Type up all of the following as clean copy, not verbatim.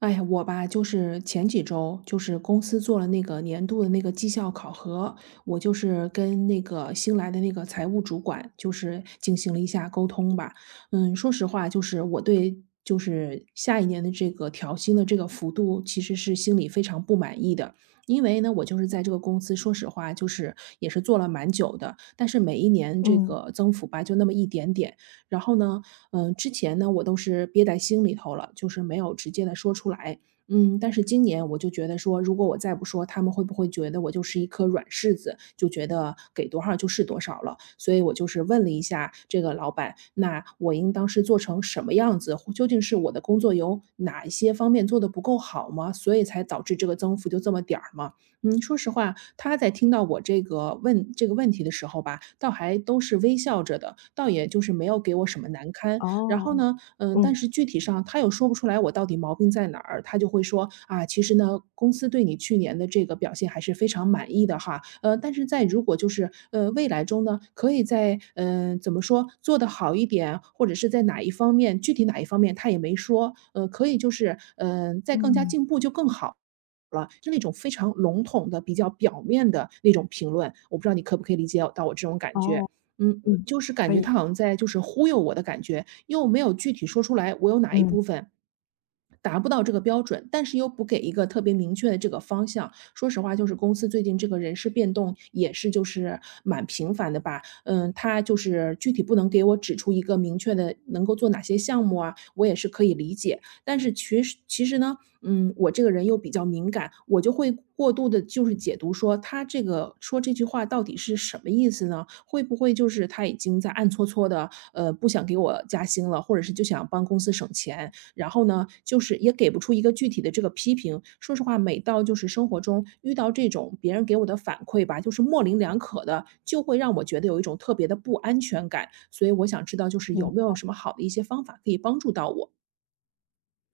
哎呀，我吧，就是前几周，就是公司做了那个年度的那个绩效考核，我就是跟那个新来的那个财务主管，就是进行了一下沟通吧。说实话，就是我对就是下一年的这个调薪的这个幅度，其实是心里非常不满意的。因为呢，我就是在这个公司，说实话，就是也是做了蛮久的，但是每一年这嗯。个增幅吧，就那么一点点。然后呢，之前呢，我都是憋在心里头了，就是没有直接的说出来。嗯，但是今年我就觉得说，如果我再不说，他们会不会觉得我就是一颗软柿子，就觉得给多少就是多少了？所以我就是问了一下这个老板，那我应当是做成什么样子？或究竟是我的工作有哪一些方面做的不够好吗？所以才导致这个增幅就这么点儿吗？说实话，他在听到我这个问题的时候吧，倒还都是微笑着的，倒也就是没有给我什么难堪。然哦。后呢，嗯，但嗯。是具体上他又说不出来我到底毛病在哪儿，他就会说啊，其实呢，公司对你去年的这个表现还是非常满意的哈，但是在如果就是未来中呢，可以在怎么说做得好一点，或者是在哪一方面，具体哪一方面他也没说，可以就是再更加嗯。进步就更好。了，就那种非常笼统的、比较表面的那种评论，我不知道你可不可以理解到我这种感觉。哦。嗯，嗯。就是感可觉以。他好像在就是忽悠我的感觉，又没有具体说出来我有哪一嗯。部分达不到这个标准，但是又不给一个特别明确的这个方向。说实话，就是公司最近这个人事变动也是就是蛮频繁的吧，嗯，他就是具体不能给我指出一个明确的能够做哪些项目啊，我也是可以理解。但是其实呢，我这个人又比较敏感，我就会过度的就是解读说他这个说这句话到底是什么意思呢？会不会就是他已经在暗搓搓的不想给我加薪了，或者是就想帮公司省钱？然后呢，就是也给不出一个具体的这个批评。说实话，每到就是生活中遇到这种别人给我的反馈吧，就是模棱两可的，就会让我觉得有一种特别的不安全感。所以我想知道，就是没有没有什么好的一些方法可以帮助到我？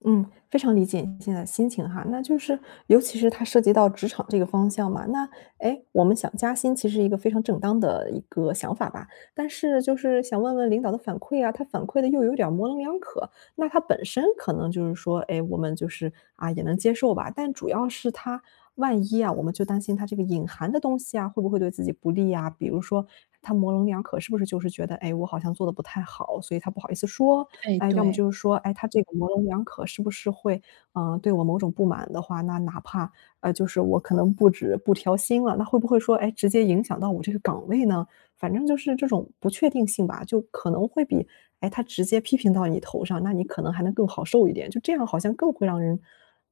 嗯，非常理解你现在的心情哈。那就是尤其是它涉及到职场这个方向嘛，那，哎，我们想加薪其实一个非常正当的一个想法吧，但是就是想问问领导的反馈啊，他反馈的又有点儿模棱两可。那他本身可能就是说，哎，我们就是，啊，也能接受吧，但主要是他万一啊，我们就担心他这个隐含的东西啊，会不会对自己不利啊？比如说他模棱两可，是不是就是觉得，哎我好像做的不太好，所以他不好意思说，哎，哎，要么对，就是说，哎，他这个模棱两可是不是会，对我某种不满的话，那哪怕，就是我可能不止不调薪了，那会不会说，哎，直接影响到我这个岗位呢？反正就是这种不确定性吧，就可能会比，哎，他直接批评到你头上，那你可能还能更好受一点，就这样好像更会让人，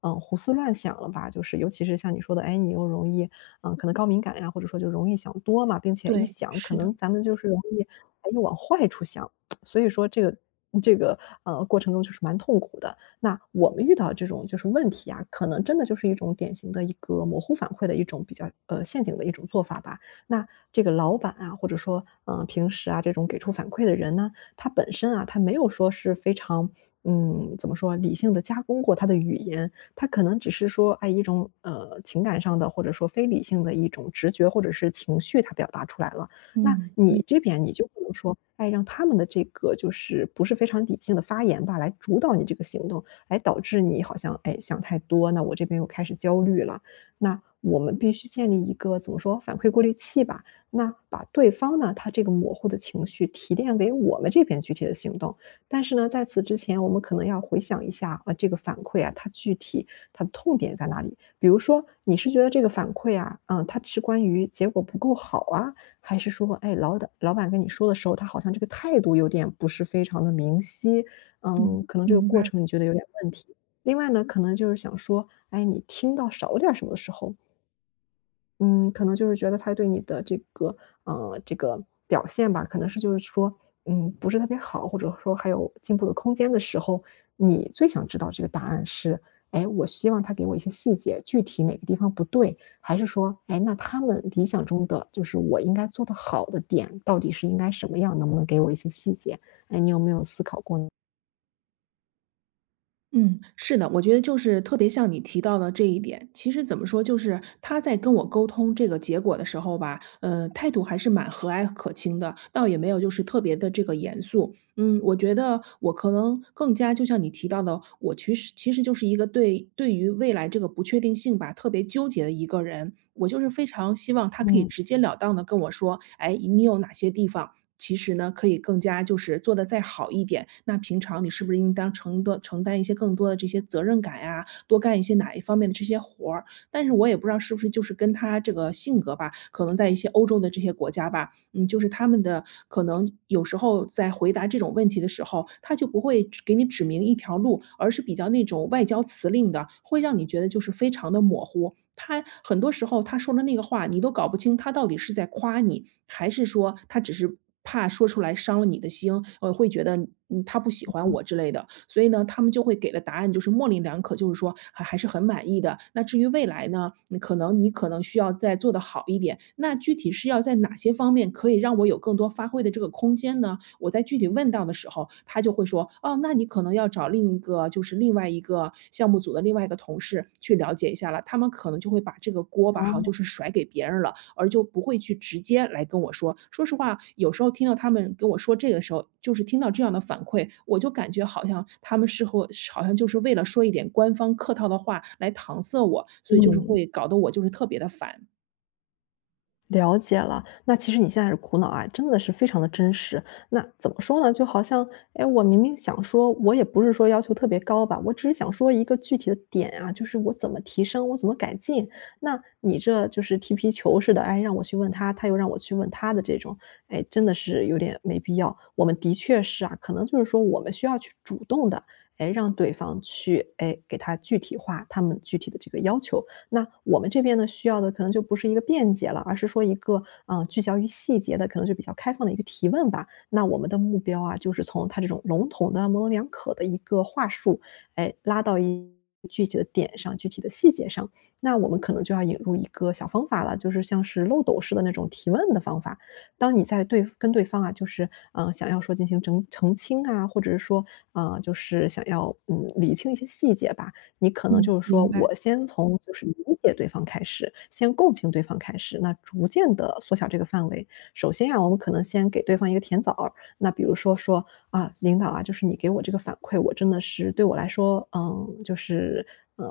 嗯，胡思乱想了吧？就是尤其是像你说的，哎，你又容易，可能高敏感呀，或者说就容易想多嘛，并且一对，想，可是能的，咱们就是容易，哎，又往坏处想，所以说这个过程中就是蛮痛苦的。那我们遇到这种就是问题啊，可能真的就是一种典型的一个模糊反馈的一种比较陷阱的一种做法吧。那这个老板啊，或者说平时啊这种给出反馈的人呢，他本身啊他没有说是非常。嗯，怎么说？理性的加工过他的语言，他可能只是说，哎，一种情感上的，或者说非理性的一种直觉或者是情绪，他表达出来了。那嗯。你这边你就不能说，哎，让他们的这个就是不是非常理性的发言吧，来主导你这个行动，来导致你好像，哎，想太多，那我这边又开始焦虑了。那我们必须建立一个怎么说反馈过滤器吧，那把对方呢，他这个模糊的情绪提炼给我们这边具体的行动。但是呢，在此之前，我们可能要回想一下啊，这个反馈啊，它具体它的痛点在哪里？比如说，你是觉得这个反馈啊，嗯，它是关于结果不够好啊，还是说，哎，老板，老板跟你说的时候，他好像这个态度有点不是非常的明晰，嗯，可能这个明过白。程你觉得有点问题。另外呢，可能就是想说，哎，你听到少点儿什么的时候，嗯，可能就是觉得他对你的这个这个表现吧，可能是就是说，不是特别好，或者说还有进步的空间的时候，你最想知道这个答案是，哎，我希望他给我一些细节，具体哪个地方不对，还是说，哎，那他们理想中的就是我应该做得好的点到底是应该什么样？能不能给我一些细节？哎，你有没有思考过呢？嗯，是的，我觉得就是特别像你提到的这一点。其实怎么说，就是他在跟我沟通这个结果的时候吧，态度还是蛮和蔼可亲的，倒也没有就是特别的这个严肃。嗯，我觉得我可能更加就像你提到的，我其实就是一个对于未来这个不确定性吧，特别纠结的一个人。我就是非常希望他可以嗯。直截了当的跟我说，哎，你有哪些地方其实呢，可以更加就是做得再好一点。那平常你是不是应当多承担一些更多的这些责任感呀，多干一些哪一方面的这些活儿？但是我也不知道是不是就是跟他这个性格吧，可能在一些欧洲的这些国家吧，嗯，就是他们的可能有时候在回答这种问题的时候，他就不会只给你指明一条路，而是比较那种外交辞令的，会让你觉得就是非常的模糊。他很多时候他说的那个话，你都搞不清他到底是在夸你，还是说他只是怕说出来伤了你的心，会觉得他不喜欢我之类的，所以呢，他们就会给的答案就是模棱两可，就是说还是很满意的。那至于未来呢，嗯可能你可能需要再做得好一点。那具体是要在哪些方面可以让我有更多发挥的这个空间呢？我在具体问到的时候，他就会说，哦，那你可能要找另外一个项目组的另外一个同事去了解一下了，他们可能就会把这个锅吧，好像就哦。是甩给别人了。而就不会去直接来跟我说。说实话，有时候听到他们跟我说这个的时候，就是听到这样的反馈，我就感觉好像他们是好像就是为了说一点官方客套的话来搪塞我，所以就是嗯。会搞得我就是特别的烦。了解了，那其实你现在是苦恼啊，真的是非常的真实。那怎么说呢？就好像，哎，我明明想说，我也不是说要求特别高吧，我只是想说一个具体的点啊，就是我怎么提升，我怎么改进。那你这就是踢皮球似的，哎，让我去问他，他又让我去问他的这种，哎，真的是有点没必要。我们的确是啊，可能就是说我们需要去主动的，哎，让对方去，哎，给他具体化他们具体的这个要求。那我们这边呢，需要的可能就不是一个辩解了，而是说一个，聚焦于细节的，可能就比较开放的一个提问吧。那我们的目标啊，就是从他这种笼统的、模棱两可的一个话术，哎，拉到一具体的点上、具体的细节上。那我们可能就要引入一个小方法了，就是像是漏斗式的那种提问的方法。当你在对跟对方啊，就是想要说进行澄清啊，或者是说啊，就是想要，理清一些细节吧，你可能嗯，就是说明白，我先从就是理解对方开始，先共情对方开始，那逐渐的缩小这个范围。首先啊，我们可能先给对方一个甜枣儿，那比如说说：“啊，领导啊，就是你给我这个反馈，我真的是对我来说，嗯，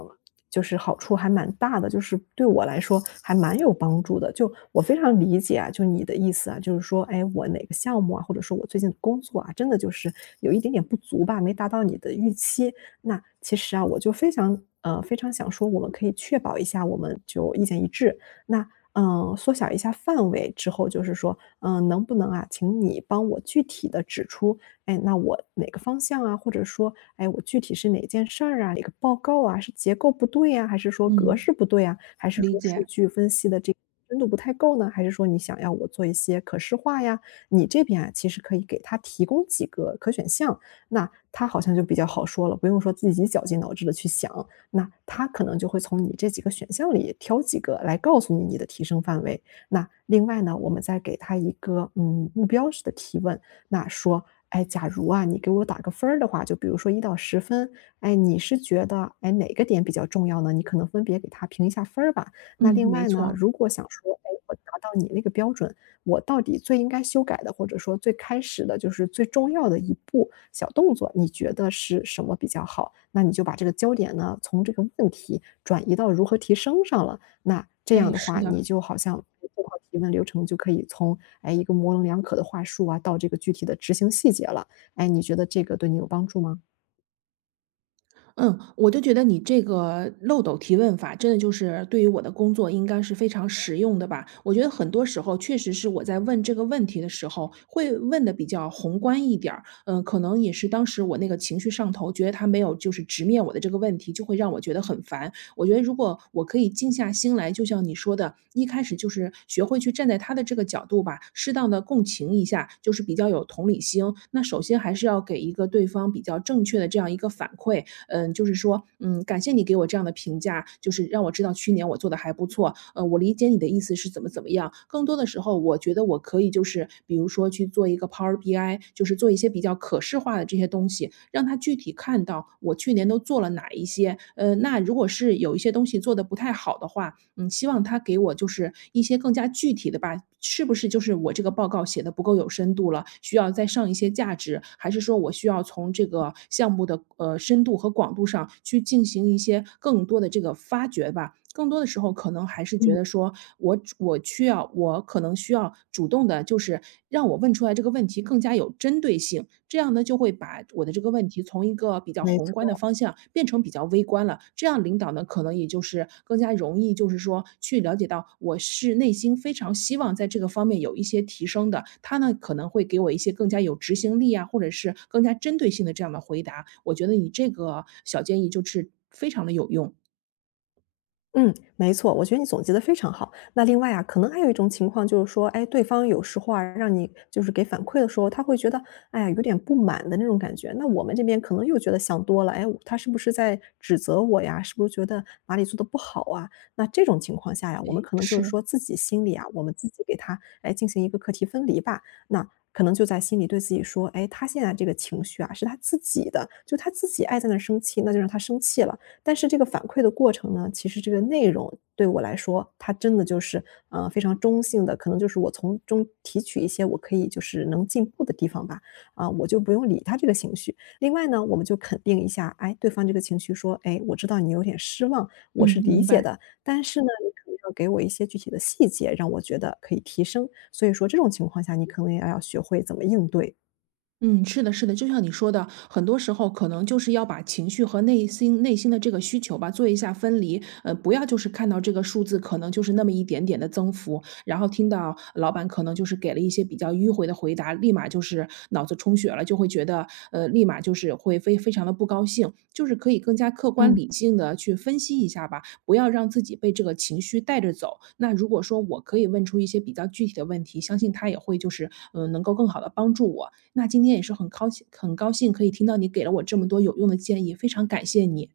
就是好处还蛮大的，就是对我来说还蛮有帮助的。就我非常理解啊，就你的意思啊，就是说，哎，我哪个项目啊，或者说我最近的工作啊，真的就是有一点点不足吧，没达到你的预期。那其实啊，我就非常非常想说，我们可以确保一下，我们就意见一致。那缩小一下范围之后，就是说，嗯、能不能啊，请你帮我具体的指出，哎，那我哪个方向啊，或者说，哎，我具体是哪件事儿啊，哪个报告啊，是结构不对呀、还是说格嗯，式不对啊，还是理说数解，据分析的这个深度不太够呢？还是说你想要我做一些可视化呀？你这边啊，其实可以给他提供几个可选项，那他好像就比较好说了，不用说自己绞尽脑汁的去想，那他可能就会从你这几个选项里挑几个来告诉你你的提升范围。那另外呢，我们再给他一个目标式的提问，那说。哎，假如啊，你给我打个分儿的话，就比如说1到10分，哎，你是觉得哎哪个点比较重要呢？你可能分别给他评一下分儿吧。那嗯，另没外呢，错，如果想说，哎，我达到你那个标准，我到底最应该修改的，或者说最开始的，就是最重要的一步小动作，你觉得是什么比较好？那你就把这个焦点呢，从这个问题转移到如何提升上了。那这哎，样的是话，的。你就好像做好提问流程，就可以从哎一个模棱两可的话术啊，到这个具体的执行细节了。哎，你觉得这个对你有帮助吗？嗯，我就觉得你这个漏斗提问法真的就是对于我的工作应该是非常实用的吧。我觉得很多时候确实是我在问这个问题的时候，会问的比较宏观一点儿，嗯，可能也是当时我那个情绪上头，觉得他没有就是直面我的这个问题，就会让我觉得很烦。我觉得如果我可以静下心来，就像你说的，一开始就是学会去站在他的这个角度吧，适当的共情一下，就是比较有同理心。那首先还是要给一个对方比较正确的这样一个反馈，嗯，就是说，嗯，感谢你给我这样的评价，就是让我知道去年我做的还不错，我理解你的意思是怎么怎么样。更多的时候，我觉得我可以就是比如说去做一个 Power BI，就是做一些比较可视化的这些东西，让他具体看到我去年都做了哪一些。那如果是有一些东西做的不太好的话，嗯，希望他给我就是一些更加具体的吧，是不是就是我这个报告写的不够有深度了，需要再上一些价值，还是说我需要从这个项目的深度和广度上去进行一些更多的这个发掘吧？更多的时候，可能还是觉嗯，得说我需要，我可能需要主动的，就是让我问出来这个问题更加有。有针对性，这样呢就会把我的这个问题从一个比较没宏观的错。方向变成比较微观了。这样领导呢，可能也就是更加容易，就是说去了解到我是内心非常希望在这个方面有一些提升的，他呢可能会给我一些更加有执行力啊，或者是更加针对性的这样的回答。我觉得你这个小建议就是非常的有用。嗯，没错，我觉得你总结的非常好。那另外啊，可能还有一种情况就是说，哎，对方有时候啊，让你就是给反馈的时候，他会觉得，哎呀，有点不满的那种感觉。那我们这边可能又觉得想多了，哎，他是不是在指责我呀？是不是觉得哪里做的不好啊？那这种情况下呀，我们可能就是是，说自己心里啊，我们自己给他，哎，进行一个课题分离吧。那可能就在心里对自己说，哎，他现在这个情绪啊，是他自己的，就他自己爱在那儿生气，那就让他生气了。但是这个反馈的过程呢，其实这个内容对我来说，它真的就是，非常中性的，可能就是我从中提取一些我可以就是能进步的地方吧，啊，我就不用理他这个情绪。另外呢，我们就肯定一下，哎，对方这个情绪说，哎，我知道你有点失望，我嗯，是理明白。解的，但是呢，你可能要给我一些具体的细节，让我觉得可以提升。所以说这种情况下，你可能也要学会怎么应对。嗯，是的，是的，就像你说的，很多时候可能就是要把情绪和内心的这个需求吧，做一下分离。不要就是看到这个数字可能就是那么一点点的增幅，然后听到老板可能就是给了一些比较迂回的回答，立马就是脑子充血了，就会觉得立马就是会非常的不高兴。就是可以更加客观嗯。理性的去分析一下吧，不要让自己被这个情绪带着走。那如果说我可以问出一些比较具体的问题，相信他也会就是能够更好的帮助我。那今天也是很高兴可以听到你给了我这么多有用的建议，非常感谢你。